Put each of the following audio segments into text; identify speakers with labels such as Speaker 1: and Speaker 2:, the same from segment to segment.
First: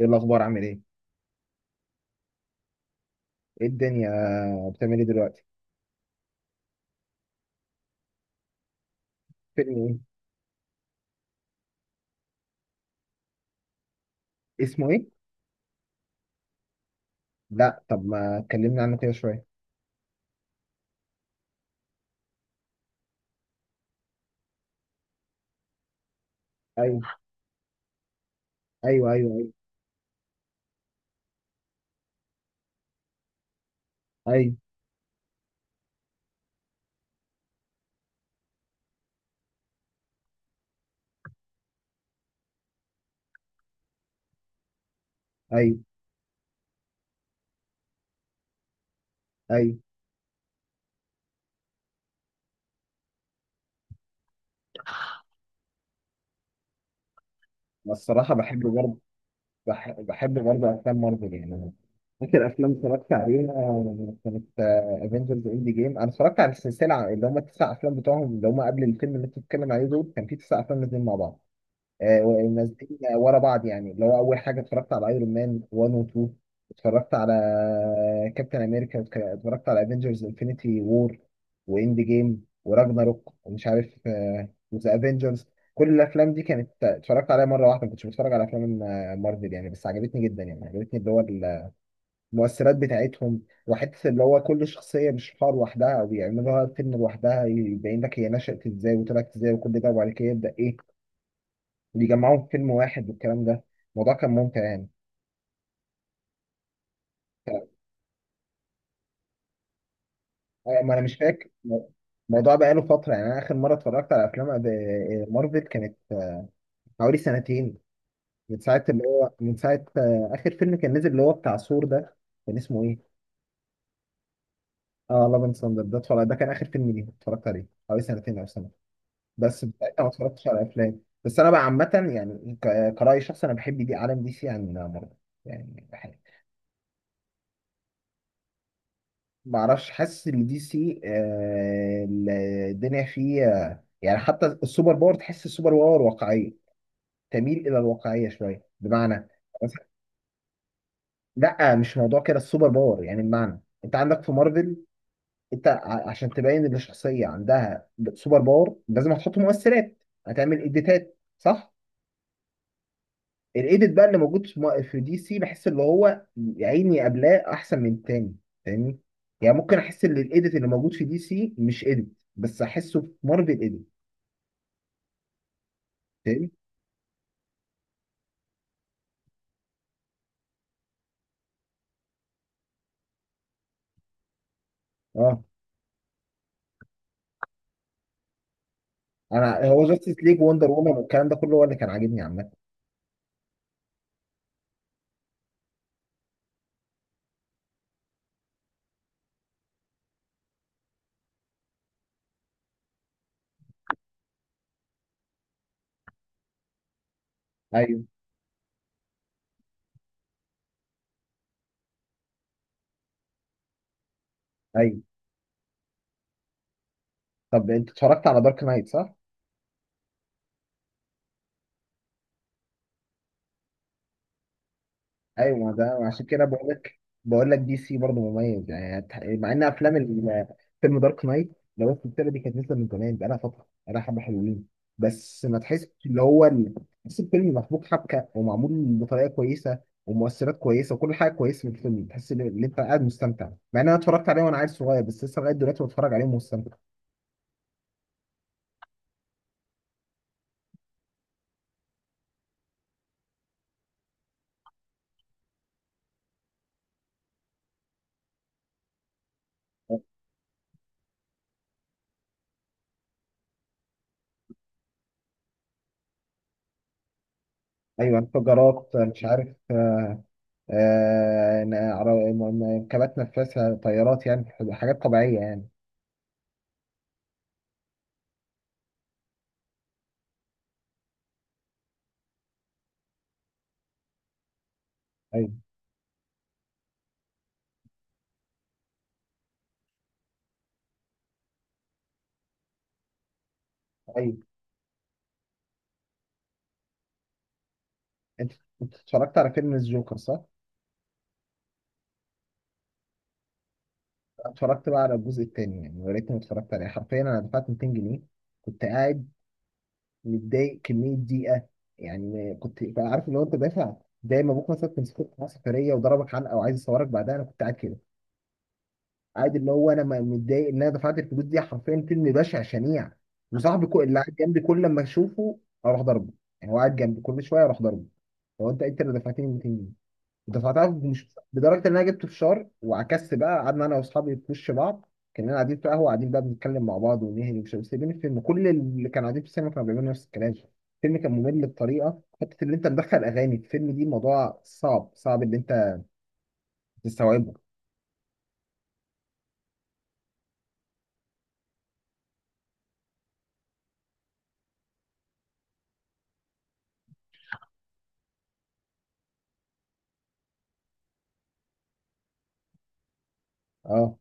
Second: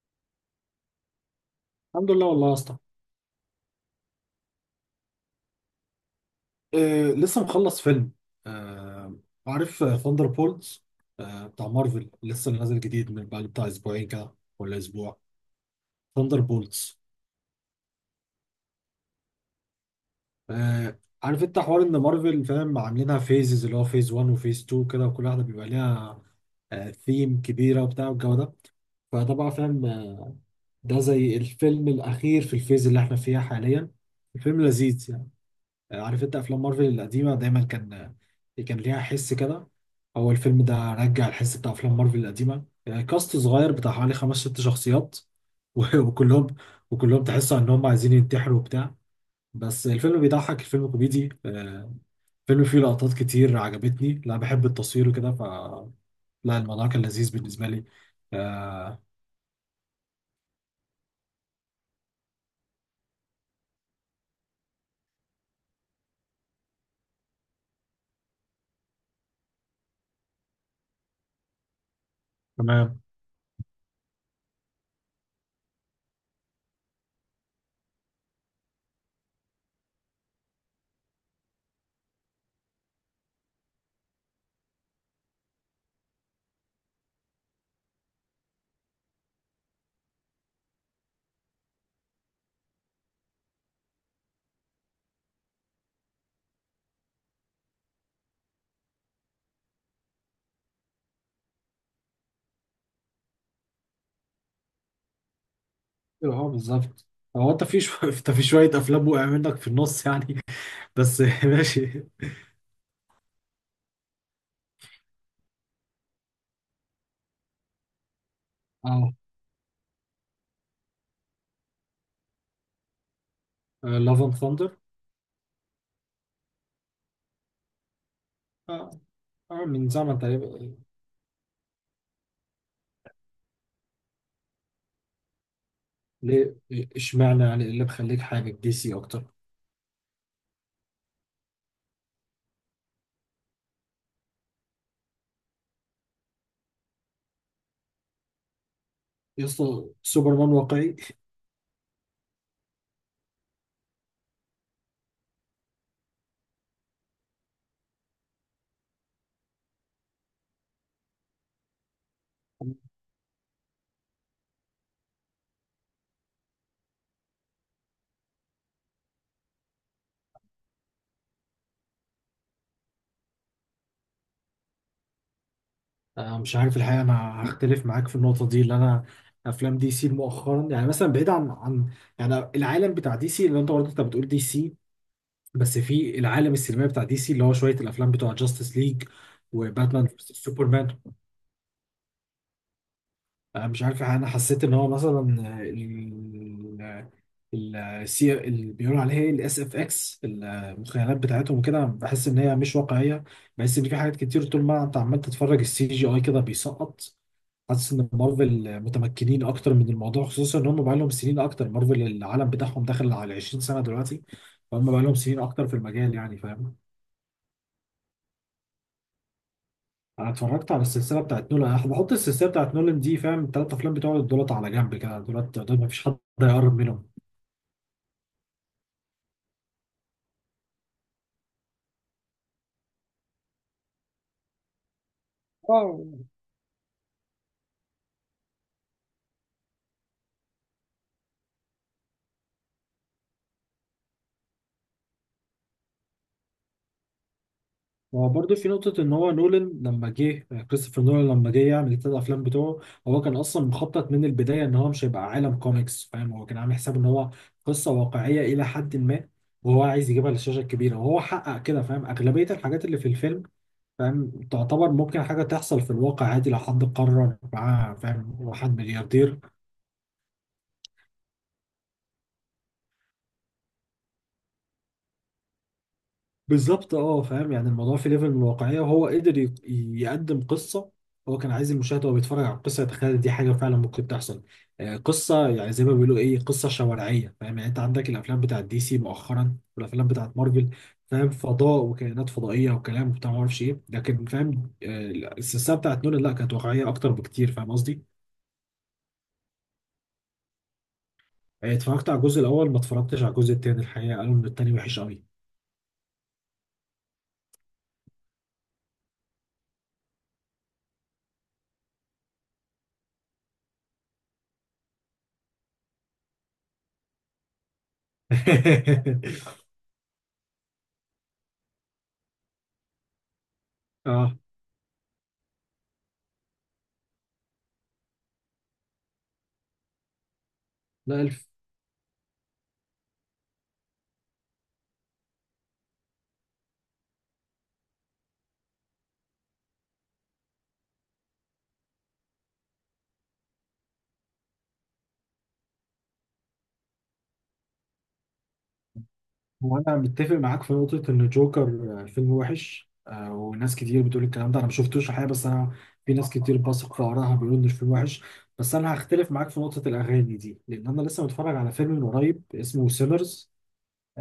Speaker 1: ايه الاخبار، عامل ايه؟
Speaker 2: الحمد لله والله يا اسطى.
Speaker 1: ايه الدنيا؟ بتعمل ايه دلوقتي؟
Speaker 2: لسه مخلص فيلم. آه،
Speaker 1: فيلم
Speaker 2: عارف
Speaker 1: ايه؟
Speaker 2: ثاندر بولز؟ آه، Thunderbolts؟ آه، بتاع مارفل لسه نازل جديد من بعد بتاع اسبوعين كده ولا
Speaker 1: اسمه ايه؟
Speaker 2: اسبوع. ثاندر بولز.
Speaker 1: لا، طب ما اتكلمنا عنه كده شويه.
Speaker 2: آه، عارف انت حوار ان مارفل فاهم عاملينها فيزز اللي هو فيز 1 وفيز 2 كده، وكل واحده بيبقى ليها
Speaker 1: ايوه،
Speaker 2: ثيم كبيره وبتاع والجو ده.
Speaker 1: ايوه، ايوه،
Speaker 2: فده
Speaker 1: ايوه،
Speaker 2: بقى فاهم. ده زي الفيلم الاخير في الفيز اللي احنا فيها حاليا.
Speaker 1: ايوه،
Speaker 2: الفيلم لذيذ يعني. عارف انت افلام مارفل القديمه دايما كان ليها حس كده. هو الفيلم ده رجع الحس بتاع افلام مارفل القديمه، يعني كاست صغير بتاع حوالي خمس ست شخصيات
Speaker 1: ايوه،
Speaker 2: و- وكلهم وكلهم تحسوا ان هم عايزين ينتحروا وبتاع.
Speaker 1: ايوه.
Speaker 2: بس الفيلم بيضحك، الفيلم كوميدي. الفيلم فيه لقطات كتير عجبتني، لا بحب التصوير وكده لا، الموضوع كان لذيذ بالنسبه لي.
Speaker 1: أنا الصراحه بحب برضه.
Speaker 2: آه،
Speaker 1: بحب برضه افلام مارفل يعني. فاكر افلام اتفرجت عليها، كانت افنجرز اند جيم. انا اتفرجت على السلسله اللي هم التسع افلام بتوعهم اللي هم قبل الفيلم اللي انت بتتكلم عليه، دول كان في تسع افلام نازلين مع بعض. ونازلين
Speaker 2: تمام.
Speaker 1: ورا بعض، يعني اللي هو اول حاجه اتفرجت على ايرون مان 1 و 2. اتفرجت على كابتن امريكا، اتفرجت على افنجرز انفينيتي وور واند جيم وراجناروك ومش عارف، وذا افنجرز. كل الافلام دي كانت اتفرجت عليها مره واحده، ما كنتش بتفرج على افلام مارفل يعني، بس عجبتني جدا. يعني عجبتني اللي هو المؤثرات بتاعتهم، وحته اللي هو كل شخصيه مش حوار لوحدها، او بيعملوها فيلم لوحدها يبين لك هي نشأت ازاي وطلعت ازاي وكل ده، وبعد كده يبدأ ايه بيجمعوهم في فيلم واحد والكلام ده. الموضوع كان ممتع يعني.
Speaker 2: اه، بالظبط. هو انت في انت في شويه افلام وقع منك في النص يعني.
Speaker 1: ما انا مش
Speaker 2: بس
Speaker 1: فاكر.
Speaker 2: ماشي.
Speaker 1: الموضوع بقاله فتره، يعني انا اخر مره اتفرجت على افلام مارفل كانت حوالي سنتين، من ساعه اللي
Speaker 2: اه،
Speaker 1: هو من ساعه آه، اخر فيلم كان نزل اللي هو بتاع ثور ده. كان اسمه ايه؟
Speaker 2: لاف اند ثاندر.
Speaker 1: اه، لاف اند ثاندر. ده ده كان اخر فيلم ليه اتفرجت عليه، حوالي سنتين او سنه
Speaker 2: اه.
Speaker 1: بس.
Speaker 2: آه، من
Speaker 1: بتاعتها ما
Speaker 2: زمن
Speaker 1: اتفرجتش على
Speaker 2: تقريبا.
Speaker 1: افلام، بس انا بقى عامه يعني، كرأي شخص انا بحب دي، عالم دي سي عن مارفل يعني.
Speaker 2: ليه؟ اشمعنى يعني، إيه اللي مخليك حابب دي سي اكتر؟
Speaker 1: معرفش، حاسس ان دي سي الدنيا فيه يعني حتى السوبر باور، تحس السوبر باور واقعيه، تميل الى الواقعيه شويه. بمعنى
Speaker 2: يا
Speaker 1: مثلا،
Speaker 2: اسطى، سوبرمان واقعي؟
Speaker 1: لا مش موضوع كده، السوبر باور يعني بمعنى انت عندك في مارفل، انت عشان تبين ان الشخصيه عندها سوبر باور، لازم هتحط مؤثرات، هتعمل اديتات، صح؟ الايديت بقى اللي موجود في دي سي، بحس اللي هو يا عيني، قبلاه احسن من التاني، فاهمني؟ يعني ممكن احس ان الايديت اللي موجود في دي سي مش ايديت، بس احسه في مارفل ايديت.
Speaker 2: آه،
Speaker 1: فاهمني؟
Speaker 2: مش عارف الحقيقه، انا هختلف معاك في النقطه دي اللي انا. افلام دي سي مؤخرا يعني، مثلا بعيد عن يعني العالم بتاع دي سي اللي انت بتقول دي سي،
Speaker 1: اه،
Speaker 2: بس في العالم السينمائي بتاع دي سي اللي هو شويه الافلام بتوع جاستس ليج
Speaker 1: انا هو
Speaker 2: وباتمان
Speaker 1: جاستس ليج، وندر وومن
Speaker 2: سوبرمان.
Speaker 1: والكلام ده كله هو اللي كان عاجبني عامه.
Speaker 2: آه، مش عارف الحقيقة، انا حسيت ان هو مثلا السي اللي بيقولوا عليها ايه، الاس اف اكس في المخيلات بتاعتهم وكده، بحس ان هي مش واقعيه. بحس ان في حاجات كتير طول ما انت عمال تتفرج السي جي اي كده بيسقط. حاسس
Speaker 1: ايوه،
Speaker 2: ان مارفل متمكنين اكتر من الموضوع، خصوصا ان هم بقى لهم سنين اكتر، مارفل العالم بتاعهم داخل على 20 سنه دلوقتي. فهم بقى
Speaker 1: ايوه.
Speaker 2: لهم سنين اكتر في المجال، يعني فاهم.
Speaker 1: طب انت اتفرجت على دارك نايت، صح؟
Speaker 2: انا اتفرجت على السلسله بتاعت نولان، انا بحط السلسله بتاعت نولان دي، فاهم الثلاث افلام بتوع دولت على جنب كده،
Speaker 1: ايوه،
Speaker 2: دولت
Speaker 1: ما
Speaker 2: دول
Speaker 1: ده
Speaker 2: مفيش حد
Speaker 1: عشان كده بقول
Speaker 2: هيقرب
Speaker 1: لك، بقول لك دي سي برضه مميز يعني. مع ان افلام فيلم دارك نايت، لو السلسله دي كانت نازله من زمان بقالها فتره، بقالها حبه حلوين. بس ما تحسش اللي
Speaker 2: منهم.
Speaker 1: هو تحس الفيلم محبوك حبكه، ومعمول بطريقه كويسه، ومؤثرات كويسه، وكل حاجه كويسه في الفيلم، تحس إن انت قاعد مستمتع. مع ان انا اتفرجت عليه وانا عيل صغير، بس لسه لغايه دلوقتي بتفرج عليه ومستمتع.
Speaker 2: هو برضه في نقطة إن هو نولان لما جه، كريستوفر نولان لما جه يعمل التلات أفلام بتوعه، هو كان أصلا مخطط من البداية إن هو مش هيبقى عالم كوميكس، فاهم هو كان عامل حساب إن هو قصة واقعية إلى حد ما، وهو عايز يجيبها للشاشة الكبيرة وهو حقق كده، فاهم أغلبية الحاجات اللي في الفيلم فاهم تعتبر ممكن حاجة تحصل في الواقع عادي لو حد قرر معاه،
Speaker 1: ايوه،
Speaker 2: فاهم هو حد
Speaker 1: انفجارات مش
Speaker 2: ملياردير.
Speaker 1: عارف كبات نفاثه، طيارات يعني، حاجات طبيعيه يعني.
Speaker 2: بالظبط اه، فاهم يعني الموضوع في ليفل من الواقعية، وهو قدر يقدم قصة. هو كان عايز المشاهد وهو بيتفرج على القصة يتخيل دي حاجة فعلا ممكن تحصل. آه، قصة يعني زي ما بيقولوا ايه، قصة شوارعية، فاهم يعني انت عندك الافلام بتاعت دي سي مؤخرا والافلام بتاعت مارفل، فاهم فضاء وكائنات فضائية وكلام وبتاع ما اعرفش ايه، لكن
Speaker 1: ايوه.
Speaker 2: فاهم آه، السلسلة بتاعت نولان لا كانت واقعية اكتر بكتير، فاهم قصدي.
Speaker 1: انت انت اتفرجت على فيلم الجوكر، صح؟
Speaker 2: آه، اتفرجت على الجزء الاول، ما اتفرجتش على الجزء التاني، الحقيقة قالوا ان
Speaker 1: أنا
Speaker 2: التاني
Speaker 1: اتفرجت
Speaker 2: وحش
Speaker 1: بقى على
Speaker 2: قوي.
Speaker 1: الجزء التاني، يعني يا ريتني ما اتفرجت عليه. حرفيا انا دفعت 200 جنيه. كنت قاعد متضايق كميه ضيقه، يعني كنت بقى عارف اللي هو انت دافع، زي ما ابوك مثلا كان مسكوك في سفريه وضربك حلقه وعايز يصورك بعدها. انا كنت قاعد كده، قاعد اللي هو انا متضايق ان انا دفعت الفلوس دي. حرفيا فيلم بشع شنيع. وصاحبي اللي قاعد
Speaker 2: اه.
Speaker 1: جنبي، كل لما اشوفه اروح ضربه، يعني هو قاعد جنبي كل شويه اروح ضربه. هو انت اللي دفعتني 200 جنيه دفعتها.
Speaker 2: لا،
Speaker 1: مش لدرجه ان انا جبت فشار، وعكست بقى قعدنا انا واصحابي في وش بعض. كنا قاعدين في قهوه، قاعدين بقى بنتكلم مع بعض ونهري ومش عارف، إيه، سايبين الفيلم. كل اللي كانوا قاعدين في السينما كانوا بيعملوا نفس الكلام. الفيلم كان ممل بطريقه، حته اللي انت مدخل اغاني في الفيلم دي، موضوع صعب، صعب اللي انت تستوعبه.
Speaker 2: هو انا متفق معاك في نقطه ان جوكر آه، فيلم وحش آه، وناس كتير بتقول الكلام ده، انا ما شفتوش الحقيقه، بس انا في ناس كتير بثق في ارائها بيقولوا ان الفيلم وحش. بس انا هختلف معاك في نقطه الاغاني دي، لان انا لسه متفرج على فيلم من قريب اسمه سيلرز.
Speaker 1: اه،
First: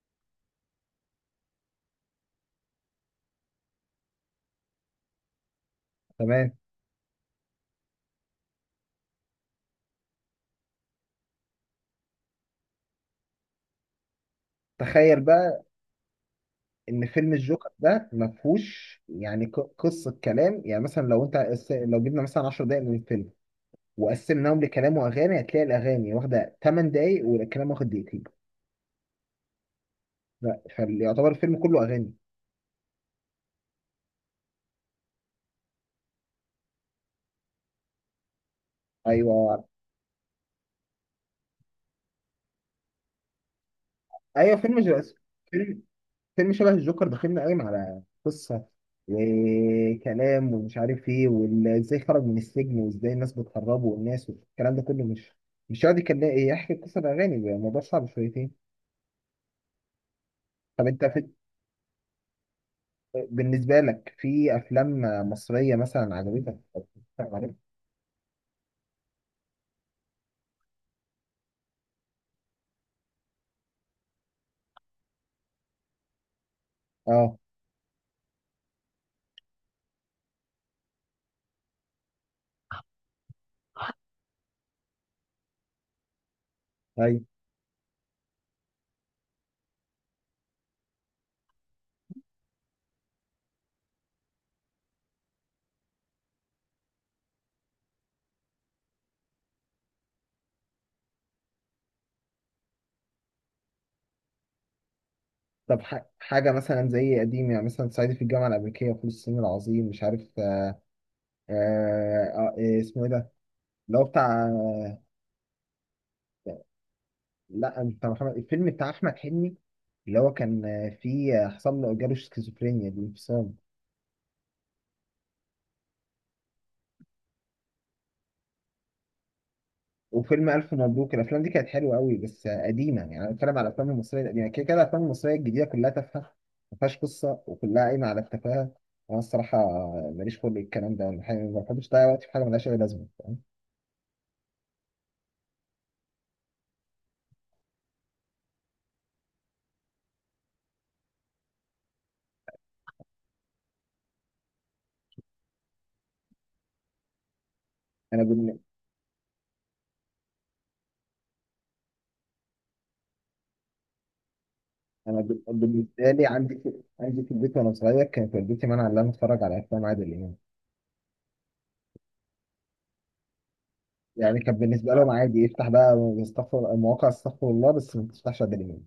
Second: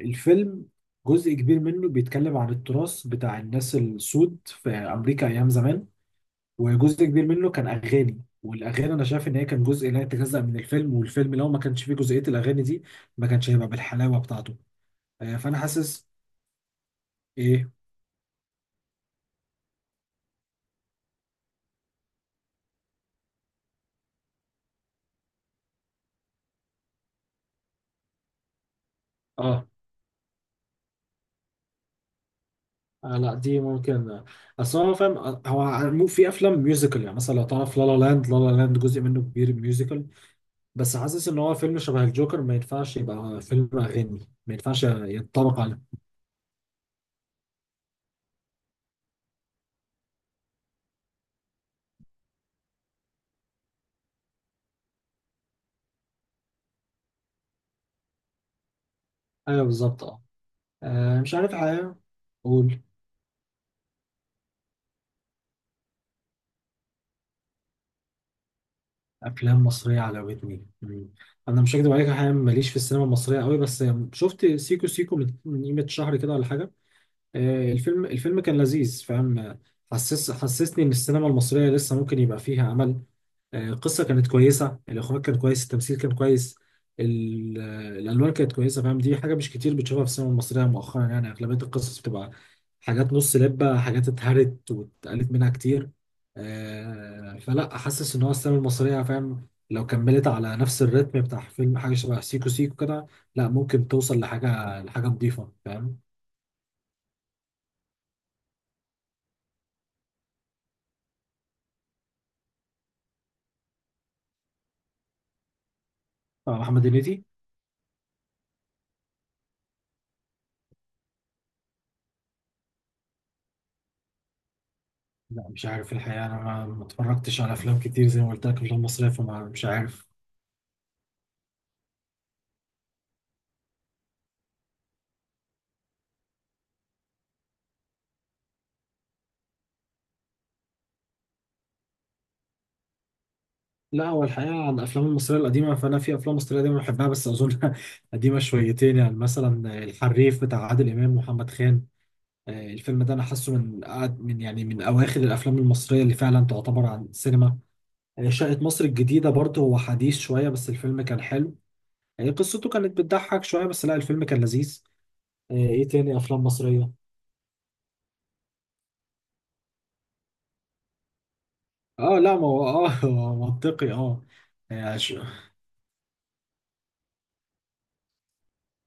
Speaker 2: الفيلم جزء كبير منه بيتكلم عن التراث بتاع الناس السود في امريكا ايام زمان.
Speaker 1: تمام.
Speaker 2: وجزء كبير منه كان اغاني، والاغاني انا شايف ان هي كان جزء لا يتجزأ من الفيلم، والفيلم لو ما كانش فيه جزئيه الاغاني دي ما كانش هيبقى بالحلاوه بتاعته.
Speaker 1: تخيل
Speaker 2: آه، فانا
Speaker 1: بقى
Speaker 2: حاسس.
Speaker 1: ان فيلم الجوكر
Speaker 2: ايه.
Speaker 1: ده ما فيهوش يعني قصه كلام. يعني مثلا لو انت لو جبنا مثلا 10 دقائق من الفيلم وقسمناهم لكلام واغاني، هتلاقي الاغاني واخده 8 دقائق والكلام واخد دقيقتين.
Speaker 2: اه.
Speaker 1: لا، فيعتبر الفيلم كله اغاني.
Speaker 2: آه، لا دي ممكن آه، اصل هو فاهم آه، هو في افلام ميوزيكال، يعني مثلا لو تعرف لا لا لاند، لا لا لاند جزء منه كبير
Speaker 1: ايوه،
Speaker 2: ميوزيكال. بس حاسس ان هو فيلم شبه الجوكر ما ينفعش يبقى فيلم اغاني. ما
Speaker 1: ايوه. فيلم
Speaker 2: ينفعش
Speaker 1: جو...
Speaker 2: ينطبق
Speaker 1: فيلم
Speaker 2: عليه.
Speaker 1: فيلم شبه الجوكر بخيلنا قايم على قصه، وكلام ومش عارف ايه، وازاي خرج من السجن، وازاي الناس بتهربه، والناس والكلام ده كله، مش مش هيقعد يكلم، يحكي قصه الاغاني؟ الموضوع صعب شويتين.
Speaker 2: ايوه بالظبط اه.
Speaker 1: طب انت
Speaker 2: آه،
Speaker 1: في...
Speaker 2: مش عارف حاجه. قول.
Speaker 1: بالنسبه لك في افلام مصريه مثلا عجبتك أو بتتفرج عليها؟
Speaker 2: افلام مصريه عجبتني. انا مش هكدب عليك حاجه، ماليش في السينما المصريه قوي، بس شفت سيكو سيكو من قيمه شهر كده ولا حاجه.
Speaker 1: اه،
Speaker 2: آه، الفيلم كان لذيذ فاهم آه، حسسني ان السينما المصريه لسه ممكن يبقى فيها امل. آه، القصه كانت كويسه، الاخراج كان كويس، التمثيل كان كويس،
Speaker 1: ايوه.
Speaker 2: آه، الالوان كانت كويسه، فاهم دي حاجه مش كتير بتشوفها في السينما المصريه مؤخرا، يعني اغلبيه القصص بتبقى حاجات نص لبه، حاجات اتهرت واتقالت منها كتير. آه، فلا، حاسس ان هو السينما المصريه فاهم لو كملت على نفس الريتم بتاع فيلم حاجه شبه سيكو سيكو كده، لا ممكن توصل لحاجه نظيفه،
Speaker 1: طب
Speaker 2: فاهم.
Speaker 1: ح... حاجه مثلا زي قديم، يعني مثلا صعيدي في الجامعه الامريكيه، وفول الصين العظيم، مش عارف إيه اسمه، ايه ده اللي هو بتاع؟
Speaker 2: آه، محمد هنيدي.
Speaker 1: لا مش بتاع محمد، الفيلم بتاع احمد حلمي، اللي هو كان فيه آه، حصل له جاله شيزوفرينيا، الانفصام.
Speaker 2: لا مش عارف الحقيقة، أنا ما اتفرجتش على أفلام كتير زي ما قلت لك، أفلام مصرية، فما مش عارف.
Speaker 1: وفيلم الف مبروك. الافلام دي كانت حلوه قوي، بس قديمه يعني، انا بتكلم على الافلام المصريه القديمه، كده كده الافلام المصريه الجديده كلها تافهه، ما فيهاش قصه وكلها قايمه على التفاهه. انا الصراحه ماليش خلق الكلام ده. أنا ما بحبش اضيع وقتي في حاجه ملهاش اي لازمه، فاهم؟
Speaker 2: لا هو الحقيقة على الأفلام المصرية القديمة، فأنا في أفلام مصرية قديمة بحبها، بس أظن قديمة شويتين، يعني مثلا الحريف بتاع عادل إمام ومحمد خان. آه، الفيلم ده أنا حاسه من من يعني من أواخر الأفلام المصرية اللي فعلا تعتبر عن السينما.
Speaker 1: انا
Speaker 2: آه،
Speaker 1: بالن-
Speaker 2: شقة مصر الجديدة برضه هو حديث شوية، بس الفيلم كان حلو. آه، قصته كانت بتضحك شوية، بس لا الفيلم كان لذيذ.
Speaker 1: انا بال-
Speaker 2: آه، إيه
Speaker 1: بالنسبه
Speaker 2: تاني
Speaker 1: لي،
Speaker 2: أفلام
Speaker 1: عندي في،
Speaker 2: مصرية؟
Speaker 1: عندي في البيت وانا صغير كانت والدتي مانعه ان انا اتفرج على افلام عادل امام.
Speaker 2: آه، لا ما هو آه هو منطقي آه.
Speaker 1: يعني كان بالنسبة
Speaker 2: آه،
Speaker 1: لهم عادي افتح بقى استغفر مواقع، استغفر الله، بس ما تفتحش ادري مين.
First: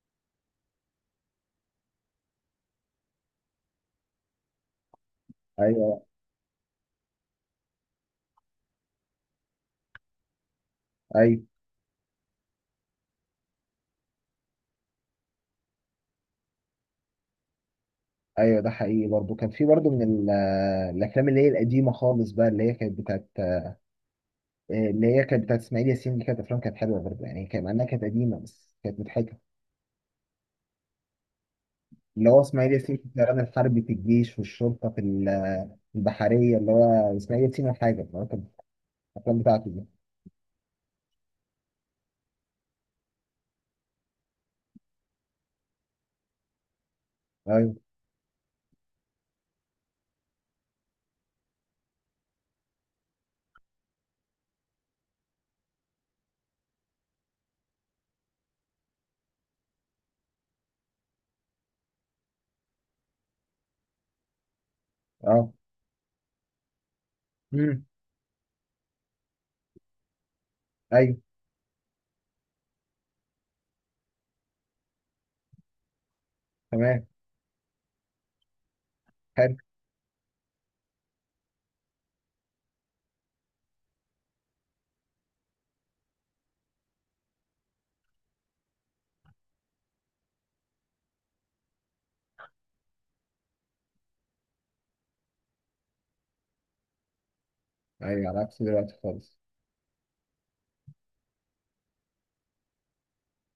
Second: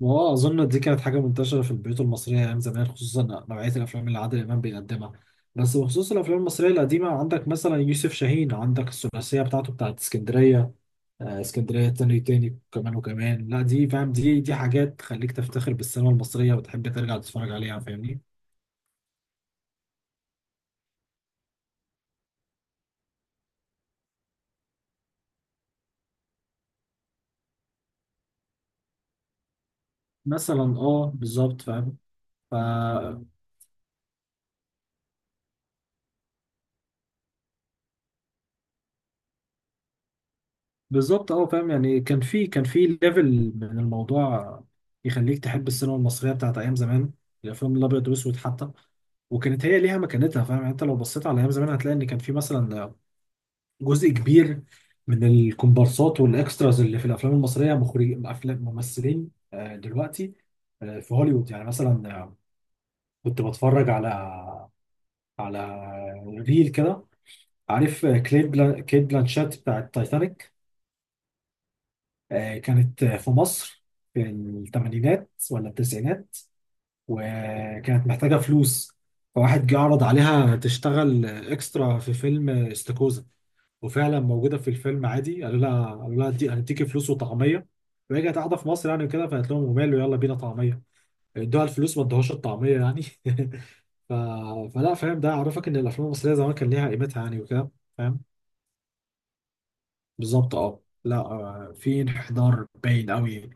Speaker 2: واه اظن دي كانت حاجه منتشره في البيوت المصريه ايام زمان، خصوصا نوعيه الافلام اللي عادل امام بيقدمها. بس
Speaker 1: ايوه،
Speaker 2: بخصوص الافلام المصريه القديمه، عندك مثلا يوسف شاهين، عندك الثلاثيه بتاعته بتاعت اسكندريه. آه،
Speaker 1: ايوه،
Speaker 2: اسكندريه تاني تاني كمان وكمان، لا دي فاهم دي حاجات تخليك تفتخر بالسينما المصريه وتحب ترجع تتفرج عليها، فاهمني.
Speaker 1: ايوه. ده حقيقي برضو، كان في برضو من الافلام اللي هي القديمه خالص بقى، اللي هي كانت بتاعت اسماعيل ياسين. دي كانت افلام كانت حلوه برضو، يعني كان مع انها كانت قديمه بس كانت مضحكه.
Speaker 2: مثلا اه بالظبط فاهم.
Speaker 1: اللي هو اسماعيل ياسين في الطيران الحربي، في الجيش والشرطه، في البحريه، اللي هو اسماعيل ياسين. الحاجه اللي هو كانت الافلام بتاعته دي.
Speaker 2: بالظبط اه، فاهم يعني كان في كان في ليفل من الموضوع يخليك تحب السينما المصريه بتاعت ايام زمان،
Speaker 1: ايوه،
Speaker 2: الافلام الابيض والاسود حتى، وكانت هي ليها مكانتها. فاهم يعني انت لو بصيت على ايام زمان هتلاقي ان كان في مثلا جزء كبير من الكومبارسات والاكستراز اللي في الافلام المصريه مخرج افلام ممثلين آه، دلوقتي آه، في هوليوود، يعني مثلا آه، كنت بتفرج على
Speaker 1: اه.
Speaker 2: على ريل كده.
Speaker 1: امم.
Speaker 2: عارف آه، كيت بلانشات بتاعت تايتانيك،
Speaker 1: ايوه،
Speaker 2: آه، كانت في مصر في الثمانينات ولا التسعينات،
Speaker 1: تمام،
Speaker 2: وكانت محتاجة فلوس،
Speaker 1: حلو.
Speaker 2: فواحد جه عرض عليها تشتغل اكسترا في فيلم استاكوزا. وفعلا موجودة في الفيلم عادي، قالوا لها دي هنديكي فلوس وطعمية، وهي كانت قاعدة في مصر يعني وكده، فقالت لهم وماله يلا بينا طعمية. ادوها الفلوس، ما ادوهاش الطعمية يعني ف... فلا، فاهم ده عرفك ان الافلام المصرية زمان كان ليها قيمتها يعني وكده، فاهم.
Speaker 1: ايوه، على عكس دلوقتي خالص.
Speaker 2: بالظبط اه، لا آه، في انحدار باين قوي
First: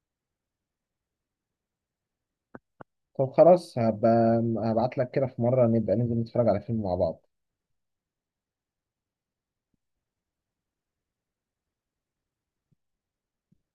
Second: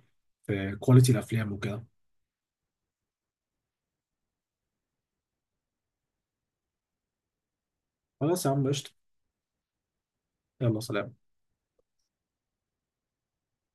Speaker 2: في كواليتي الافلام وكده.
Speaker 1: طب خلاص، هبقى هبعت لك كده في مرة نبقى ننزل نتفرج على فيلم مع بعض.
Speaker 2: خلاص يا عم قشطة. يلا سلام.